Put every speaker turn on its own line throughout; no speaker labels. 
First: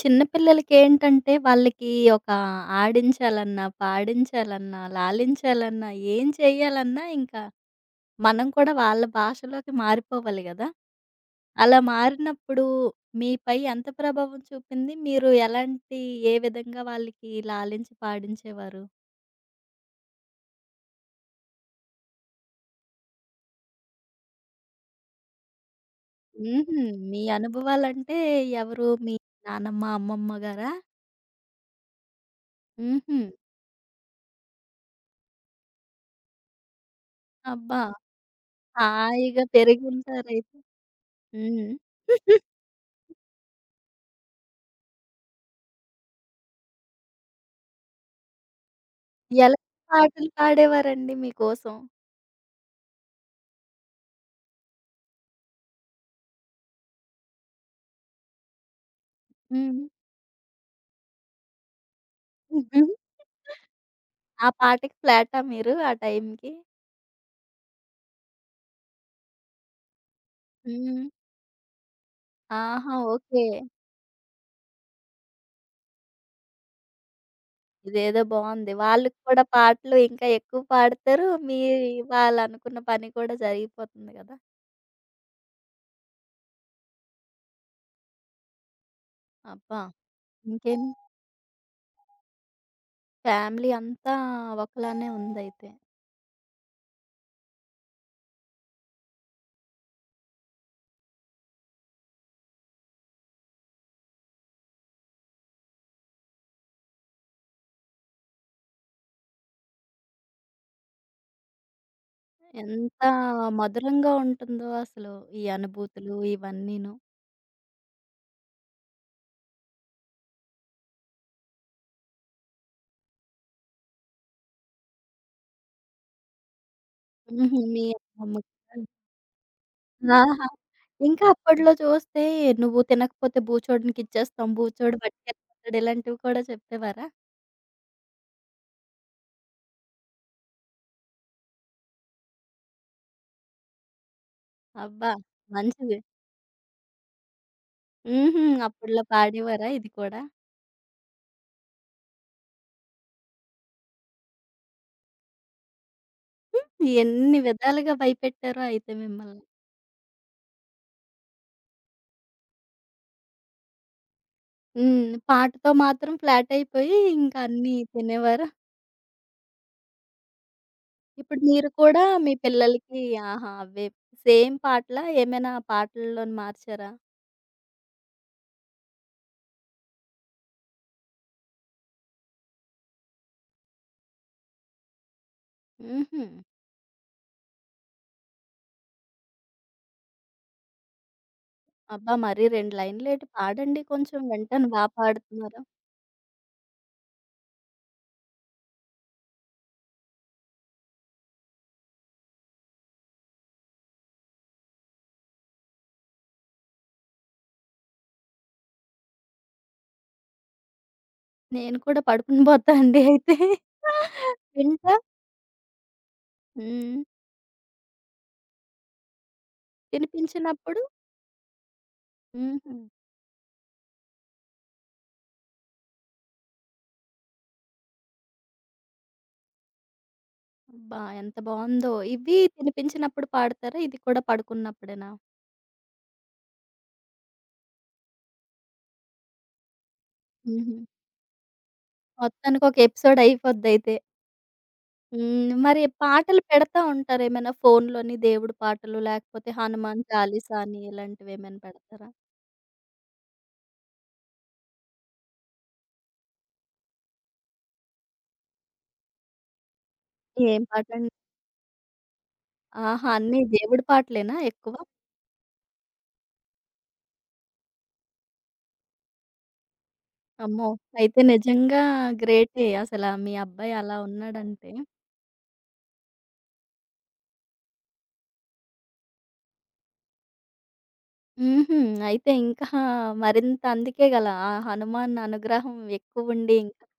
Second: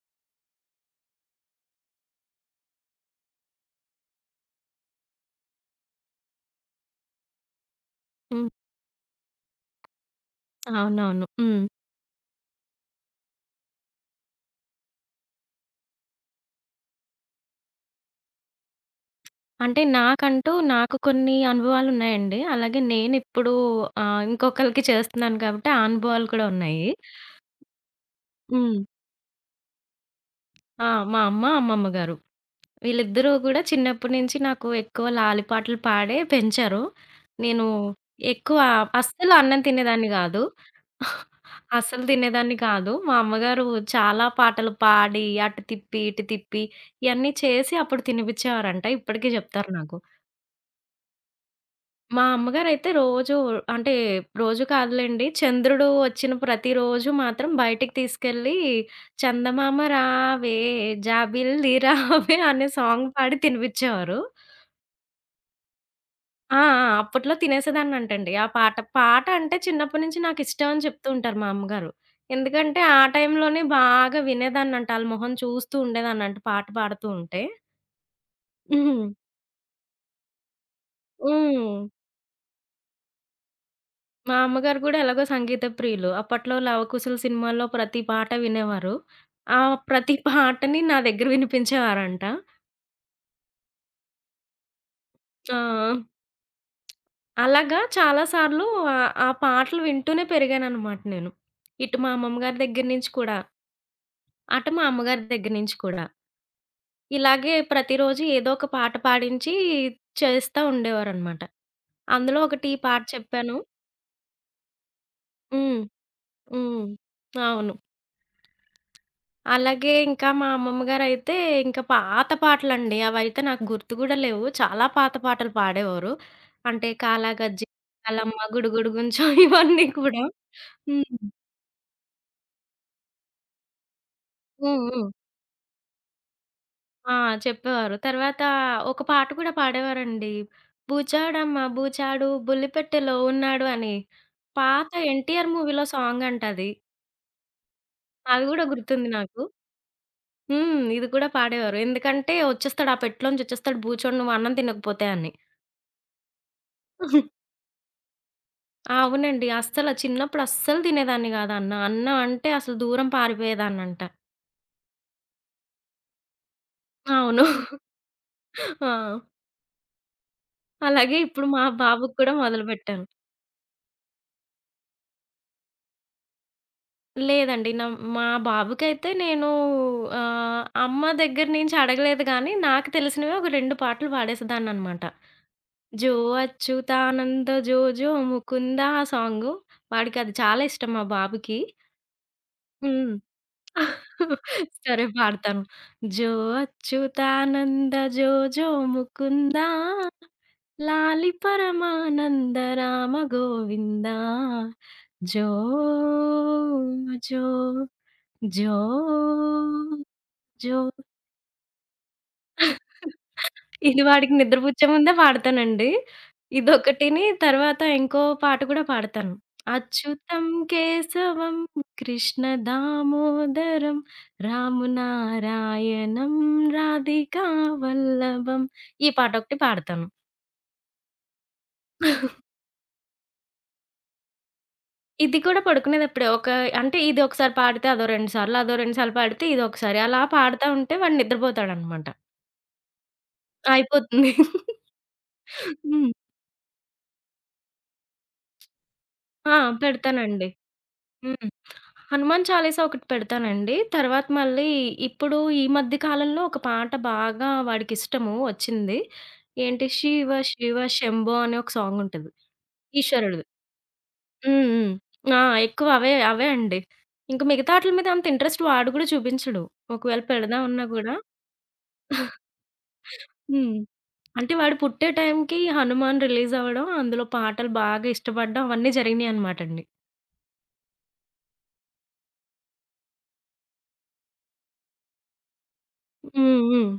చిన్న పిల్లలకేంటంటే, వాళ్ళకి ఒక ఆడించాలన్నా, పాడించాలన్నా, లాలించాలన్నా, ఏం చేయాలన్నా ఇంకా మనం
హ్మ్.
కూడా వాళ్ళ భాషలోకి మారిపోవాలి గదా!
అవునవును. హ్మ్.
అలా మారినప్పుడు మీపై ఎంత ప్రభావం చూపింది? మీరు ఎలాంటి ఏ విధంగా వాళ్ళకి లాలించి పాడించేవారు?
అంటే నాకు కొన్ని అనుభవాలున్నాయండి. అలాగే నేనిప్పుడు ఇంకొకళ్ళకి చేస్తున్నాను కాబట్టి ఆ అనుభవాలు కూడా
హుహు.
ఉన్నాయి.
మీ అనుభవాలంటే
హ్మ్.
ఎవరు? మీ నానమ్మ, అమ్మమ్మ గారా?
ఆ! మా అమ్మ, అమ్మమ్మ గారు.
హుహు.
వీళ్ళిద్దరూ గూడా చిన్నప్పటి నుంచి నాకు ఎక్కువ లాలి పాటలు పాడే పెంచారు. నేను
అబ్బా!
ఎక్కువ అస్సలు
హాయిగా
అన్నం తినేదాన్ని గాదు.
పెరిగుంటారైతే. హ్మ్.
అస్సలు తినేదాన్ని కాదు. మా అమ్మగారు చాలా పాటలు పాడి, అటు తిప్పి, ఇటు తిప్పి ఇయన్నీ చేసి అప్పుడు తినిపిచ్చేవారంట. ఇప్పటికి
ఎలాంటి
జెప్తారు నాకు.
పాటలు పాడేవారండి మీకోసం?
మా అమ్మగారైతే రోజు అంటే రోజు కాదులెండి. చంద్రుడు వచ్చిన ప్రతిరోజు మాత్రం బయటికి తీసుకెళ్ళి, చందమామ
హ్మ్.
రావే జాబిల్లి రావే అనే
హుహు.
సాంగ్ పాడి తినిపిచ్చేవారు.
ఆ పాటకి ఫ్లాటా మీరు ఆ టైంకి?
ఆ! ఆ! అప్పట్లో తినేసేదాన్నంటండి. ఆ పాట. పాట అంటే చిన్నప్పటి నుంచి నాకిష్టం అని చెప్తూ
హ్మ్.
ఉంటారు మా అమ్మగారు. ఎందుకంటే
ఆహా!
ఆ
ఓకే.
టైంలోనే బాగా వినేదాన్నంట. ఆళ్ళ మొహం చూస్తూ ఉండేదాన్నంట పాట పాడుతూ ఉంటే.
ఇదేదో బావుంది.
హ్మ్.
వాళ్ళకి కూడా పాటలు ఇంకా ఎక్కువ పాడతారు. మీ
హ్మ్.
వాళ్ళనుకున్న పని కూడా జరిగిపోతుంది కదా!
మా అమ్మగారు గూడా ఎలాగో సంగీత ప్రియులు. అప్పట్లో 'లవకుశులు' సినిమాలో ప్రతి పాట వినేవారు. ఆ
అబ్బా!
ప్రతి పాటని
ఇంకేం
నా దగ్గర వినిపించేవారంట.
ఫ్యామిలీ అంతా ఒకలానే
ఆ!
ఉందయితే.
అలాగా చాలా సార్లు ఆ పాటలు వింటూనే పెరిగాననమాట నేను. ఇటు మా అమ్మమ్మ గారి దగ్గర నుంచి కూడా, అటు మా అమ్మగారి దగ్గర నుంచి కూడా. ఇలాగే ప్రతిరోజు ఏదో ఒక పాట పాడించి చేస్తా ఉండేవారనమాట. అందులో ఒకటి ఈ
ఎంత
పాట చెప్పాను.
మధురంగా ఉంటుందో అసలు ఈ
హ్మ్.
అనుభూతులు
హ్మ్.
ఇవన్నీను.
అవును. అలాగే ఇంకా మా అమ్మమ్మ గారైతే ఇంకా పాత పాటలండి. అవైతే నాకు గుర్తు గూడా లేవు. చాలా పాత పాటలు పాడేవారు. అంటే
హుహు.
కాలాగజ్జి,
మీ అమ్మమ్మ
కాలమ్మ,
కూడా
గుడుగుడు గుంచం ఇవన్నీ కూడా.
ఆహా!
హ్మ్.
ఇంకా అప్పట్లో చూస్తే "నువ్వు తినకపోతే బూచోడినికి ఇచ్చేస్తాం.
హ్మ్.
బూచోడు
హ్మ్.
పట్టుకెళ్ళిపోతాడు" ఇలాంటివి కూడా చెప్పేవారా?
ఆ! చెప్పేవారు. తర్వాత ఒక పాట కూడా పాడేవారండి. బూచాడమ్మ బూచాడు బుల్లిపెట్టెలో ఉన్నాడు అని. పాత
అబ్బా!
'ఎన్టీఆర్' మూవీలో
మంచిది.
సాంగ్ అంట అది.
హుహు.
అది గూడా
అప్పట్లో
గుర్తుంది నాకు.
పాడేవారా ఇది కూడా?
హ్మ్. ఇది కూడా పాడేవారు. ఎందుకంటే, "ఒచ్చేస్తాడు ఆ పెట్టులోంచి ఒచ్చేస్తాడు బూచోడు నువ్వు అన్నం తినకపోతే" అని.
హ్మ్. ఎన్ని విధాలుగా భయపెట్టారో అయితే మిమ్మల్ని.
అవునండి. అస్సల చిన్నప్పుడు అస్సలు తినేదాన్ని గాదు అన్నం. అన్నం అంటే అసలు దూరం పారిపోయేదాన్నంట.
హ్మ్. పాటతో మాత్రం ఫ్లాట్ అయిపోయి ఇంకా
అవును.
అన్నీ తినేవారా?
ఆ! అలాగే
ఇప్పుడు
ఇప్పుడు మా
మీరు కూడా
బాబుకి కూడా
మీ పిల్లలకి
మొదలుపెట్టాను.
ఆహా! అవే సేమ్ పాటలా? ఏమైనా పాటల్లోని మార్చారా?
లేదండి. మా బాబుకైతే నేను అమ్మ దగ్గర నుంచి అడగలేదు గానీ, నాకు తెలిసినవి ఒక 2 పాటలు పాడేసేదాన్ననమాట. 'జో
హుహు.
అచ్యుతానంద జో జో ముకుందా' ఆ సాంగు వాడికది చాలా ఇష్టం మా బాబుకి.
అబ్బా! మరి 2
హ్మ్.
లైన్లేటి పాడండి, కొంచెం వింటాను బా
సరే
పాడుతున్నారు.
పాడతాను. జో అచ్యుతానంద జో జో ముకుంద లాలి పరమానంద రామ గోవింద జో జో జో
నేను కూడా పడుకుని
జో.
పోతా అండి అయితే.
ఇది వాడికి నిద్రపుచ్చే
వింటా.
ముందే పాడతానండి.
హ్మ్.
ఇదొకటిని తర్వాత ఇంకో పాట కూడా పాడతాను. అచ్యుతం
తినిపించినప్పుడు
కేశవం కృష్ణ
హుహు.
దామోదరం రామునారాయణం రాధికా వల్లభం. ఈ పాటొకటి పాడతాను.
అబ్బా! ఎంత బావుందో. ఇవి తినిపించినప్పుడు పాడతారా? ఇది కూడా పడుకున్నప్పుడేనా?
ఇది కూడా పడుకునేదప్పుడే ఒక అంటే ఇది ఒకసారి పాడితే అదో 2 సార్లు, అదో 2 సార్లు పాడితే ఇదొకసారి అలా పాడుతా
హుహు.
ఉంటే వాడు నిద్రపోతాడనమాట.
మొత్తానికి ఒక ఎపిసోడ్ అయిపోద్దయితే.
అయిపోతుంది.
హ్మ్. మరి
హ్మ్.
పాటలు పెడతా ఉంటారా ఏమైనా ఫోనులోని దేవుడి పాటలు, లేకపోతే
ఆ!
హనుమాన్
పెడతానండి.
చాలీసా అని
హ్మ్.
ఇలాంటివేమైనా పెడతారా?
హనుమాన్ చాలీసా ఒకటి పెడతానండి. తర్వాత మళ్ళీ ఇప్పుడు ఈ మధ్య కాలంలో ఒక పాట బాగా వాడికిష్టము వచ్చింది. ఏంటి 'శివ
ఏం
శివ
పాటండి?
శంభో' అని ఒక సాంగ్ ఉంటది.
ఆహా! అన్నీ
ఈశ్వరుడిది.
దేవుడి పాటలేనా
హ్మ్.
ఎక్కువ?
హ్మ్. ఆ! ఎక్కువ అవే అవే అండి. ఇంక మిగతా ఆటిల మీద అంత ఇంట్రెస్ట్ వాడు గూడా చూపించడు. ఒకవేళ
అమ్మో!
పెడదామన్నా గూడా
అయితే నిజంగా గ్రేటే. అసల మీ
హ్మ్.
అబ్బాయి అలా
అంటే
ఉన్నాడంటే.
వాడు పుట్టే టైంకి 'హనుమాన్' రిలీజ్ అవ్వడం, అందులో పాటలు బాగా ఇష్టపడడం అవన్నీ జరిగినాయనమాటండి.
హుహు. అయితే ఇంకా మరింత అందుకే గల ఆ హనుమాన్ అనుగ్రహం ఎక్కువుండి,
హ్మ్. హ్మ్.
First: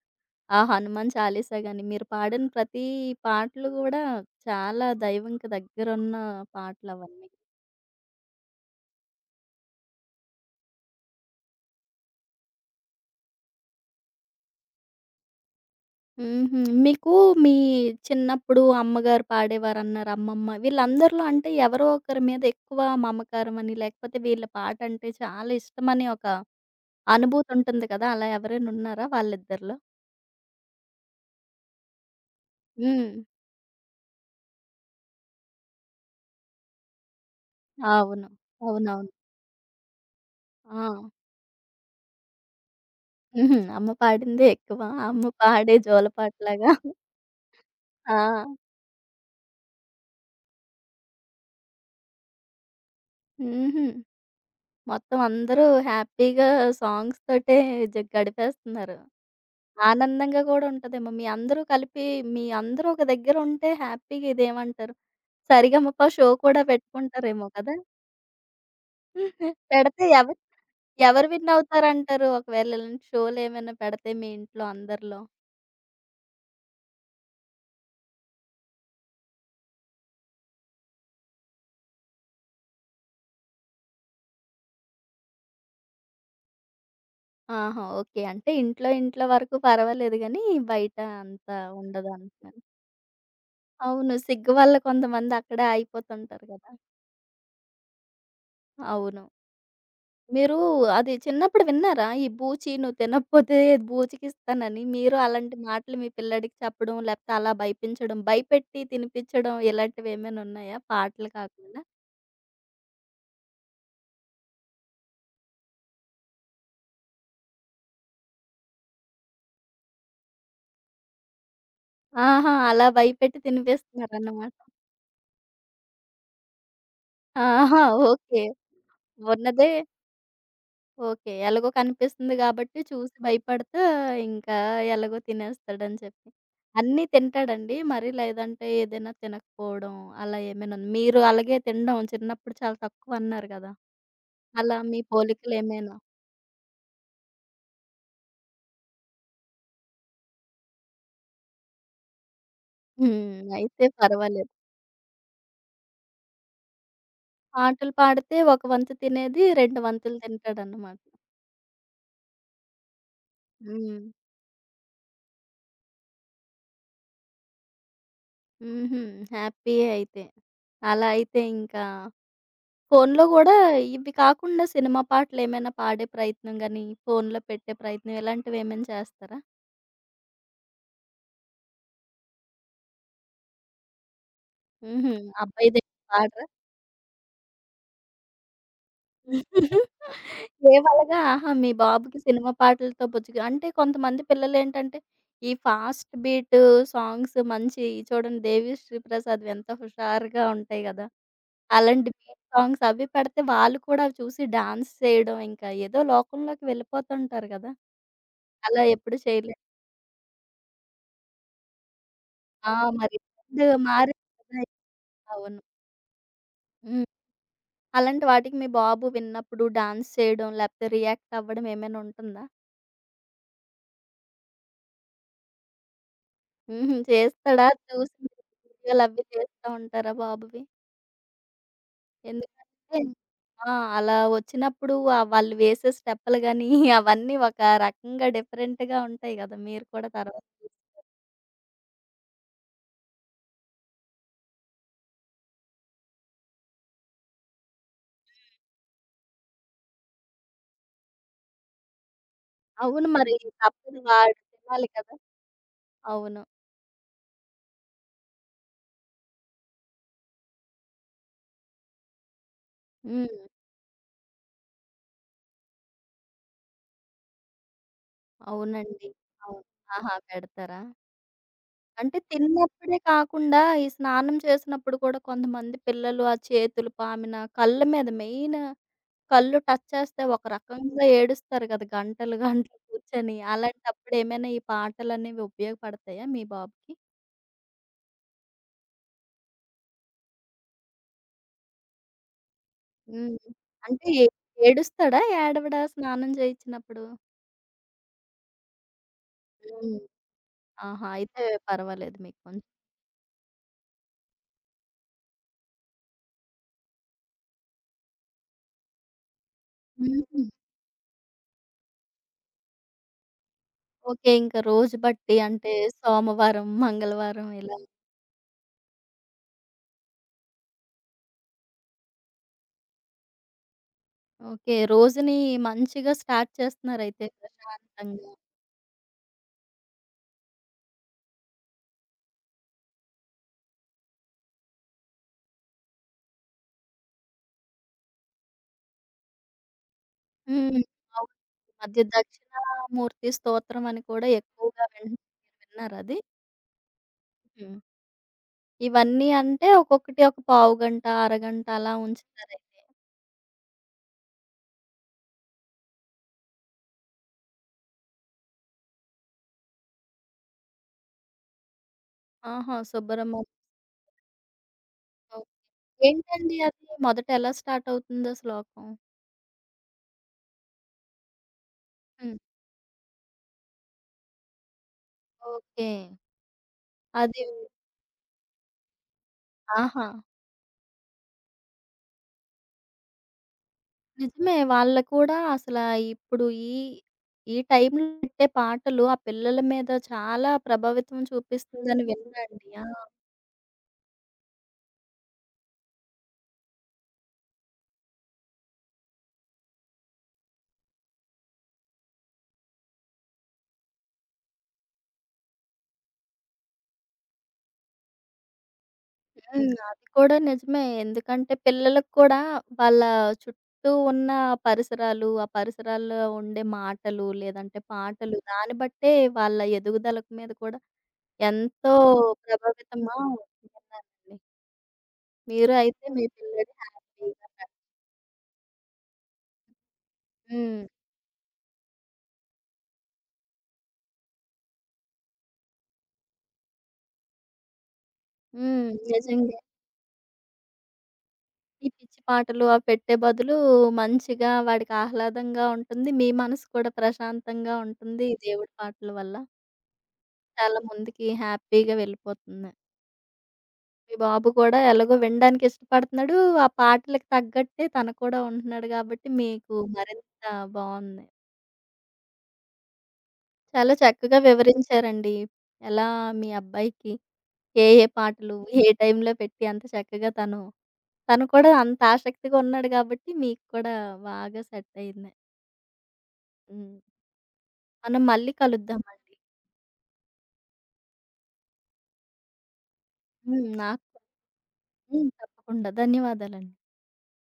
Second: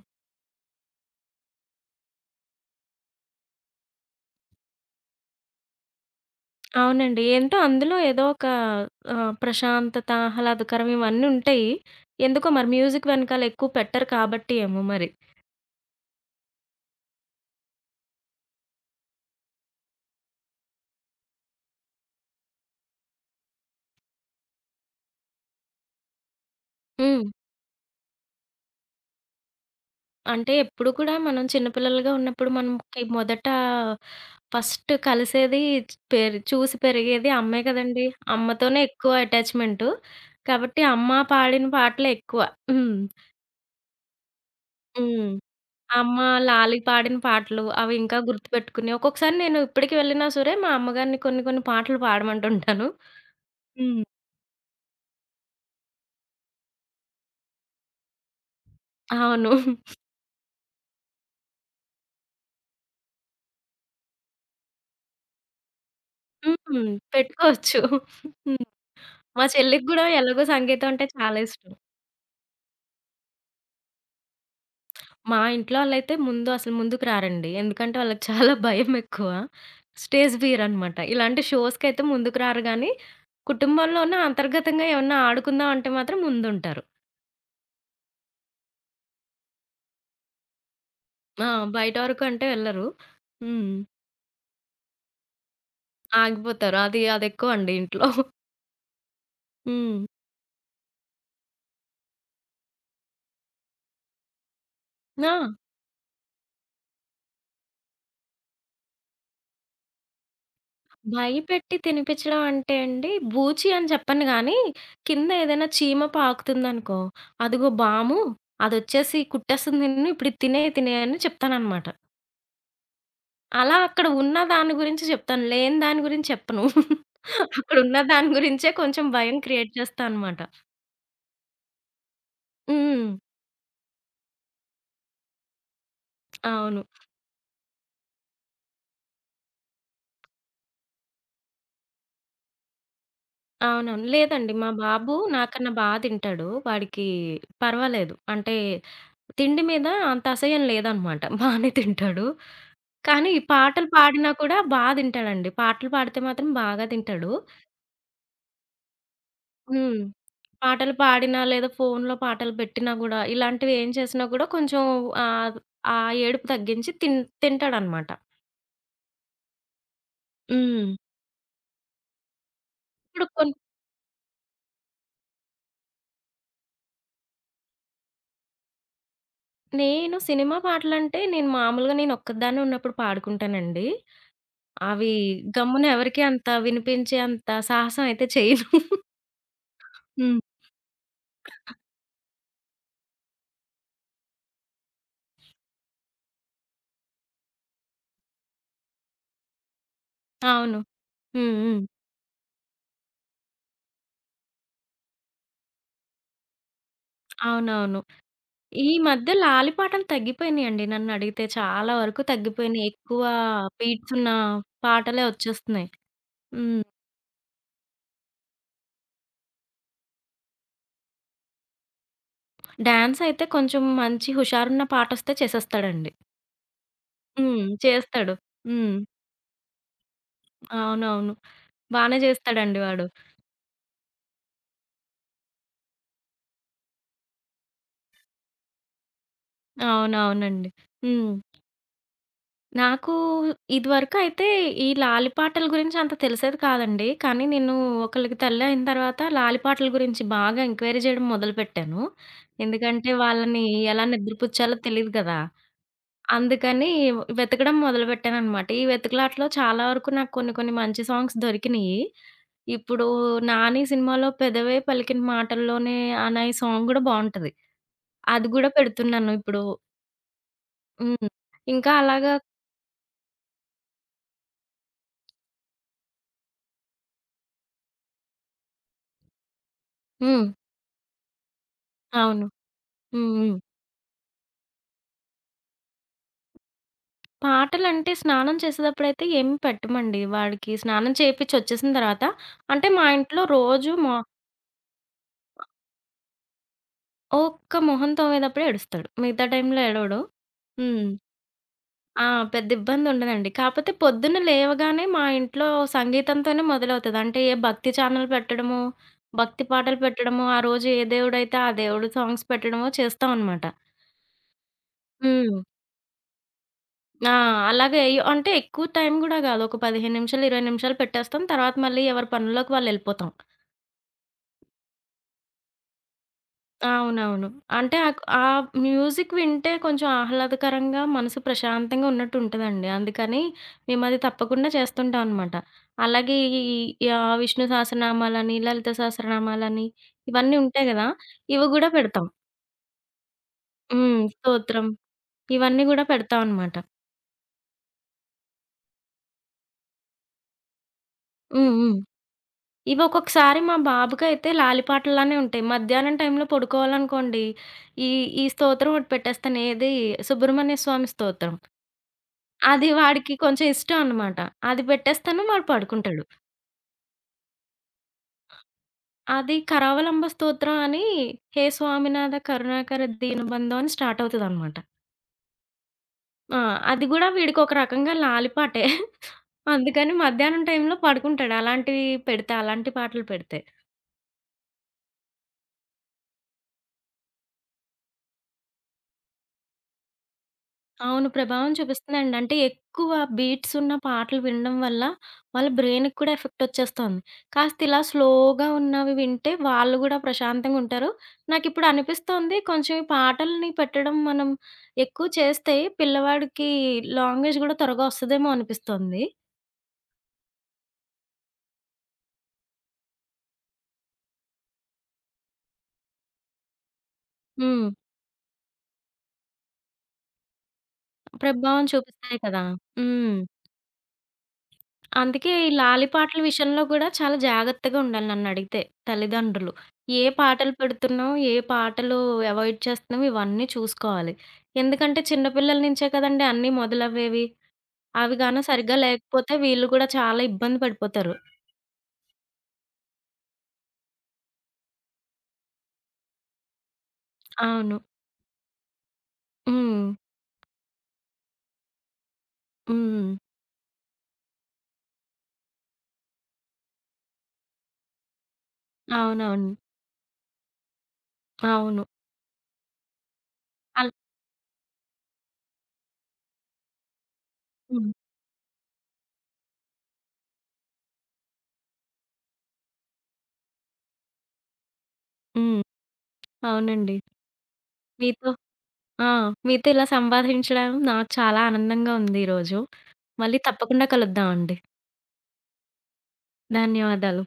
ఆ హనుమాన్ చాలీసా గాని, మీరు పాడిన ప్రతీ పాటలు గూడా చాలా దైవంకి దగ్గరున్న
అవునండి.
పాటలవన్నీ.
ఏంటో అందులో ఏదో ఒక ప్రశాంతత, ఆహ్లాదకరం ఇవన్నీ ఉంటాయి. ఎందుకో మరి మ్యూజిక్ వెనకాల ఎక్కువ పెట్టరు కాబట్టి ఏమో మరి.
హుహు. మీకు మీ చిన్నప్పుడు అమ్మగారు పాడేవారన్నారు, అమ్మమ్మ. వీళ్ళందరిలో అంటే ఎవరో ఒకరి మీద ఎక్కువ మమకారమని, లేకపోతే వీళ్ళ పాటంటే చాలా ఇష్టమని ఒక
హ్మ్.
అనుభూతుంటుంది కదా! అలా ఎవరైనా ఉన్నారా వాళ్ళిద్దరిలో?
అంటే ఎప్పుడు కూడా మనం చిన్న పిల్లలుగా ఉన్నప్పుడు మనకి
హ్మ్.
మొదట ఫస్ట్ కలిసేది పెరి చూసి పెరిగేది అమ్మే కదండీ!
అవును.
అమ్మతోనే
అవునవును.
ఎక్కువ అటాచ్‌మెంటు. కాబట్టి అమ్మ
ఆ!
పాడిన పాటలే ఎక్కువ. హ్మ్.
హుహు. అమ్మ పాడిందే ఎక్కువ. అమ్మ
హ్మ్.
పాడే
అమ్మ
జోలపాటలాగా.
లాలి పాడిన పాటలు అవి ఇంకా
ఆ!
గుర్తుపెట్టుకుని ఒక్కొక్కసారి నేను ఇప్పటికి వెళ్ళినా సరే మా అమ్మగారిని కొన్ని కొన్ని పాటలు పాడమంటుంటాను.
హుహు.
హ్మ్.
మొత్తం అందరూ హ్యాపీగా సాంగ్స్ తోటే జ గడిపేస్తున్నారు.
అవును.
ఆనందంగా కూడా ఉంటదేమో! మీ అందరూ కలిపి మీ అందరూ ఒక దగ్గర ఉంటే హ్యాపీగా ఇదేమంటారు? సరిగమప షో కూడా
హ్మ్.
పెట్టుకుంటారేమో కదా!
పెట్టుకోవచ్చు. హ్మ్. మా చెల్లికి
పెడితే
గూడా
ఎవరు
ఎలాగో సంగీతం అంటే
ఎవరు
చాలా
విన్
ఇష్టం.
అవుతారంటారు? ఒకవేళ ఇలాంటి షోలేమైనా పెడితే మీ ఇంట్లో అందరిలో?
మా ఇంట్లో వాళ్ళైతే ముందు అసలు ముందుకు రారండి. ఎందుకంటే వాళ్ళకి చాలా భయం ఎక్కువ. స్టేజ్ ఫియర్ అనమాట. ఇలాంటి షోస్‌కైతే ముందుకు రారు గానీ, కుటుంబంలోనే అంతర్గతంగా ఏమన్నా ఆడుకుందాం అంటే మాత్రం ముందుంటారు.
ఆహా! ఓకే. అంటే ఇంట్లో ఇంట్లో వరకు పర్వాలేదు గానీ బయట
ఆ!
అంత
బయట వరకు
ఉండదంట.
అంటే వెళ్ళరు. హ్మ్.
అవును. సిగ్గు వల్ల కొంతమంది అక్కడే ఆగిపోతుంటారు గదా!
ఆగిపోతారు. అది అదెక్కువండి ఇంట్లో.
అవును.
హ్మ్.
మీరు అది చిన్నప్పుడు విన్నారా? ఈ బూచి నువ్వు తినకపోతే బూచికిస్తానని. మీరు
ఆ!
అలాంటి మాటలు మీ పిల్లాడికి చెప్పడం, లేకపోతే అలా భయపించడం, భయపెట్టి తినిపించడం ఇలాంటివేమైనా ఉన్నాయా? పాటలు
భయపెట్టి
కాకుండా?
తినిపిచ్చడం అంటే అండి, బూచి అని చెప్పను గానీ, కింద ఏదైనా చీమ పాకుతుందనుకో, "అదిగో బాము, అదొచ్చేసి కుట్టేస్తుంది నిన్ను, ఇప్పుడు ఇది తినేయి, తినేయి" అని చెప్తాననమాట.
ఆహా! అలా భయపెట్టి
అలా అక్కడ ఉన్న
తినిపిస్తున్నారన్నమాట.
దాని గురించి చెప్తాను, లేని దాని గురించి చెప్పను.
ఆహా!
అక్కడున్న దాని
ఓకే.
గురించే కొంచెం భయం క్రియేట్
ఉన్నదే
చేస్తా అనమాట.
ఓకే. ఎలాగో కనిపిస్తుంది గాబట్టి
హ్మ్.
చూసి భయపడతా ఇంకా ఎలాగో తినేస్తాడని చెప్పి.
అవును.
అన్నీ తింటాడండి. మరి లేదంటే ఏదైనా తినకపోవడం అలా ఏమైనా ఉందా? మీరు అలాగే తినడం చిన్నప్పుడు చాలా తక్కువన్నారు గదా!
అవునవును. లేదండి. మా
అలా మీ
బాబు నాకన్నా బా
పోలికలేమైనా?
తింటాడు. వాడికి పర్వాలేదు. అంటే తిండి మీద అంత అసహ్యం లేదనమాట. బానే తింటాడు. కానీ ఈ
హ్మ్. అయితే
పాటలు పాడినా
పర్వాలేదు.
కూడా బా తింటాడండి. పాటలు పాడితే మాత్రం బాగా తింటాడు.
పాటలు పాడితే ఒక వంతు తినేది 2
హ్మ్.
వంతులు
పాటలు
తింటాడన్నమాట.
పాడినా లేదా ఫోన్‌లో పాటలు పెట్టినా గూడా ఇలాంటివి ఏం
హ్మ్.
చేసినా గూడా కొంచెం ఆహ్, ఆ ఏడుపు తగ్గించి తింటాడనమాట.
హుహు. హ్యాపీయే అయితే.
హ్మ్.
అలా అయితే ఇంకా ఫోన్‌లో
ఇప్పుడు కొన్
గూడా ఇవి కాకుండా సినిమా పాటలేమైనా పాడే ప్రయత్నం గాని, ఫోన్‌లో పెట్టే ప్రయత్నం ఇలాంటివేమైనా చేస్తారా?
నేను సినిమా పాటలంటే నేను మామూలుగా నేనొక్కదాన్నే ఉన్నప్పుడు పాడుకుంటానండి. అవి
హుహు.
గమ్మున
అబ్బాయిదేం
ఎవరికీ
పాడరా?
అంత వినిపించే అంత సాహసం అయితే చేయను. హ్మ్.
ఏవలగా ఆహా! మీ బాబుకి సినిమా పాటలతో బుజ్జగా అంటే కొంతమంది పిల్లలేంటంటే, ఈ ఫాస్ట్ బీటు సాంగ్స్ మంచి చూడండి 'దేవిశ్రీ ప్రసాద్‌వి' ఎంత హుషారుగా
అవును.
ఉంటాయి గదా!
హ్మ్. హ్మ్.
అలాంటి బీట్ సాంగ్స్ అవి పెడితే వాళ్ళు కూడా అవి చూసి డాన్స్ చేయడం, ఇంకా ఏదో లోకంలోకి వెళ్ళిపోతుంటారు గదా!
అవునవును.
అలా
ఈ
ఎప్పుడు
మధ్య
చేయలేదు.
లాలిపాటలు తగ్గిపోయినియండి నన్నడిగితే. చాలా వరకు
ఆ!
తగ్గిపోయినియి.
మరి
ఎక్కువ
ట్రెండ్ మారింది
బీట్సున్న
కదా!
పాటలే
అవును.
వచ్చేస్తున్నాయి. హ్మ్.
హ్మ్. అలాంటి వాటికి మీ బాబు విన్నప్పుడు డాన్స్ చేయడం, లేపోతే రియాక్ట్ అవ్వడం ఏమైనా ఉంటుందా?
డాన్స్ అయితే కొంచెం మంచి హుషారున్న పాటొస్తే చేసేస్తాడండి.
హుహు.
హ్మ్.
చేస్తాడా? చూసి
చేస్తాడు. హ్మ్.
వీడియోలవి చేస్తా ఉంటారా బాబువి?
అవునవును. బానే చేస్తాడండి
ఎందుకంటే
వాడు.
ఆ! అలా వచ్చినప్పుడు ఆ వాళ్ళు వేసే స్టెప్పులు గాని, అవన్నీ ఒక రకంగా డిఫరెంట్‌గా ఉంటాయి గదా! మీరు కూడా తర్వాత
అవునవునండి.
చూసి
హ్మ్. నాకు ఇదివరకయితే ఈ లాలిపాటల గురించి అంత తెలిసేది కాదండి. కానీ నేను ఒకళ్ళకి తల్లి అయిన తర్వాత లాలిపాటల గురించి బాగా ఎంక్వైరీ చేయడం మొదలుపెట్టాను.
అవును.
ఎందుకంటే
మరి
వాళ్ళని
తప్పదు
ఎలా
వాడు
నిద్రపుచ్చాలో
తినాలి
తెలీదు
కదా!
కదా!
అవును.
అందుకని వెతకడం మొదలుపెట్టాననమాట. ఈ వెతుకులాటలో చాలా వరకు నాకు కొన్ని కొన్ని మంచి సాంగ్స్ దొరికినియి. ఇప్పుడు
హ్మ్.
'నాని' సినిమాలో 'పెదవే పలికిన మాటల్లోనే' అనే సాంగ్ గూడా బావుంటది. అది గూడా
అవునండి.
పెడుతున్నాను ఇప్పుడు.
అవును. ఆహా! పెడతారా?
హ్మ్. ఇంకా
అంటే
అలాగా
తిన్నప్పుడే కాకుండా, ఈ స్నానం చేసినప్పుడు కూడా కొంతమంది పిల్లలు ఆ చేతులు పామిన, కళ్ళ మీద మెయిన్ కళ్ళు టచ్ చేస్తే ఒక
హ్మ్.
రకంగా ఏడుస్తారు కదా! గంటలు,
అవును.
గంటలు
హ్మ్.
కూర్చొని.
హ్మ్.
అలాంటప్పుడు ఏమైనా ఈ పాటలనేవి ఉపయోగపడతాయా మీ బాబుకి?
పాటలంటే స్నానం చేసేటప్పుడైతే ఏమి పెట్టమండి. వాడికి స్నానం చేపిచ్చి వచ్చేసిన తర్వాత అంటే మా
హ్మ్.
ఇంట్లో రోజు
అంటే
మొ
ఏ ఏడుస్తాడా? ఏడవడా స్నానం చేయించినప్పుడు?
ఒక్క మొహం తోమేదప్పుడే ఏడుస్తాడు. మిగతా టైంలో
హ్మ్.
ఏడవడు. హ్మ్.
ఆహా! అయితే పర్వాలేదు
ఆ!
మీకు కొంచెం.
పెద్ద ఇబ్బందుండదండి. కాపోతే పొద్దున్న లేవగానే మా ఇంట్లో సంగీతంతోనే మొదలవుతది. అంటే ఏ భక్తి ఛానల్ పెట్టడమో, భక్తి పాటలు
హుహు.
పెట్టడమో, ఆ రోజు ఏ దేవుడైతే ఆ దేవుడు సాంగ్స్ పెట్టడమో చేస్తామనమాట.
ఓకే. ఇంక రోజు బట్టి
హ్మ్.
అంటే సోమవారం,
ఆ!
మంగళవారం ఇలా
అలాగే అంటే ఎక్కువ టైం గూడా గాదు. ఒక 15 నిమిషాలు, 20 నిమిషాలు పెట్టేస్తాం. తర్వాత మళ్ళీ ఎవరి పనుల్లోకి వాళ్ళెళ్ళిపోతాం.
ఓకే. రోజుని మంచిగా స్టార్ట్ చేస్తున్నారయితే
అవునవును. అంటే ఆక్
ప్రశాంతంగా.
ఆ మ్యూజిక్ వింటే కొంచెం ఆహ్లాదకరంగా, మనసు ప్రశాంతంగా ఉన్నట్టు ఉంటదండి. అందుకని మేమది తప్పకుండా చేస్తుంటాం అనమాట. అలాగే ఈ ఈ ఆహ్, విష్ణు సహస్రనామాలని, లలిత సహస్రనామాలని ఇవన్నీ
హ్మ్.
ఉంటాయి గదా!
అవును.
ఇవి
ఈ
గూడా
మధ్య
పెడతాం.
దక్షిణామూర్తి స్తోత్రం అని
హ్మ్.
కూడా ఎక్కువగా
స్తోత్రం
విన్
ఇవన్నీ గూడా
విన్నారది?
పెడతాం అనమాట.
హ్మ్. ఇవన్నీ అంటే ఒక్కొక్కటి ఒక పావుగంట, అరగంట
హ్మ్. హ్మ్.
అలా ఉంచుతారయి
ఇవి ఒక్కొక్కసారి మా బాబుకైతే లాలిపాటలానే ఉంటాయి. మధ్యాహ్నం టైంలో పడుకోవాలనుకోండి, ఈ ఈ స్తోత్రం ఒకటి పెట్టేస్తాను. ఏది సుబ్రహ్మణ్య స్వామి స్తోత్రం.
ఆహా!
అది వాడికి
సుబ్రహ్మణ్యం.
కొంచెం ఇష్టం అనమాట. అది పెట్టేస్తాను వాడు పడుకుంటాడు.
ఏంటండి అది? మొదట ఎలా స్టార్ట్ అవుతుందో శ్లోకం?
అది కరావలంబ స్తోత్రం అని 'హే
హ్మ్.
స్వామినాథ కరుణాకర దీనబంధో' అని స్టార్ట్ అవుతదనమాట.
ఓకే.
ఆ! అది గూడా
అది
వీడికి ఒక రకంగా లాలిపాటే.
ఆహా!
అందుకని మధ్యాహ్నం టైంలో పడుకుంటాడు అలాంటివి పెడితే, అలాంటి పాటలు పెడితే.
నిజమే. వాళ్ళ కూడా అసల ఇప్పుడు ఈ టైంలో పెట్టే పాటలు ఆ పిల్లల మీద చాలా ప్రభావితం
అవును. ప్రభావం
చూపిస్తుందని
చూపిస్తుందండి. అంటే
విన్నానండి. ఆ!
ఎక్కువ బీట్స్ ఉన్న పాటలు వినడం వల్ల వాళ్ళ బ్రెయిన్‌కి కూడా ఎఫెక్ట్ వచ్చేస్తోంది. కాస్త ఇలా స్లోగా ఉన్నవి వింటే వాళ్ళు గూడా ప్రశాంతంగా ఉంటారు. నాకిప్పుడు అనిపిస్తోంది కొంచెం ఈ పాటల్ని పెట్టడం మనం ఎక్కువ చేస్తే పిల్లవాడికి లాంగ్వేజ్ గూడా త్వరగా వస్తదేమో అనిపిస్తోంది.
హ్మ్. అది కూడా నిజమే. ఎందుకంటే పిల్లలకు కూడా వాళ్ళ చుట్టూ ఉన్న పరిసరాలు, ఆ పరిసరాల్లో ఉండే మాటలు లేదంటే
హ్మ్.
పాటలు దాన్ని బట్టే వాళ్ళ ఎదుగుదల మీద కూడా
ప్రభావం
ఎంతో
చూపిస్తాయి కదా!
ప్రభావితమో
హ్మ్.
విన్నానండి.
అందుకే ఈ
మీరు అయితే
లాలి
మీ
పాటల
పిల్లడు
విషయంలో గూడా చాలా
హ్యాపీగా
జాగ్రత్తగా ఉండాలి నన్నడిగితే తల్లిదండ్రులు. ఏ పాటలు
హ్మ్.
పెడుతున్నాం, ఏ పాటలు అవాయిడ్ చేస్తున్నాం ఇవన్నీ చూసుకోవాలి. ఎందుకంటే చిన్న పిల్లల నుంచే కదండీ అన్నీ మొదలవ్వేవి. అవి గాను
హ్మ్.
సరిగ్గా లేకపోతే
నిజంగా.
వీళ్ళు కూడా చాలా ఇబ్బంది పడిపోతారు.
ఈ పిచ్చి పాటలు అవి పెట్టే బదులు మంచిగా వాడికి ఆహ్లాదంగా ఉంటుంది. మీ మనసు కూడా ప్రశాంతంగా
అవును.
ఉంటుంది ఈ దేవుడి పాటల వల్ల.
హ్మ్.
చాలా ముందుకి హ్యాపీగా వెళ్ళిపోతుంది.
హ్మ్.
మీ బాబు కూడా ఎలాగో వినడానికి ఇష్టపడుతున్నాడు. ఆ పాటలకి తగ్గట్టే తను కూడా ఉంటున్నాడు గాబట్టి
అవునవును.
మీకు మరింత బావుంది.
అవును.
చాలా
అల్
చక్కగా వివరించారండి. ఎలా మీ అబ్బాయికి ఏ ఏ
హ్మ్.
పాటలు, ఏ టైంలో పెట్టి అంత చక్కగా తను తను కూడా అంత ఆసక్తిగా ఉన్నాడు గాబట్టి మీకు కూడా బాగా సెట్ అయింది.
హ్మ్.
హ్మ్.
అవునండి.
మనం
మీతో
మళ్ళీ
ఆ!
కలుద్దామండి.
మీతో ఇలా సంభాషించడం నాకు చాలా ఆనందంగా ఉంది ఈరోజు. మళ్ళీ
హ్మ్.
తప్పకుండా
నాకు
కలుద్దామండి.
హ్మ్. తప్పకుండా. ధన్యవాదాలండి.
ధన్యవాదాలు.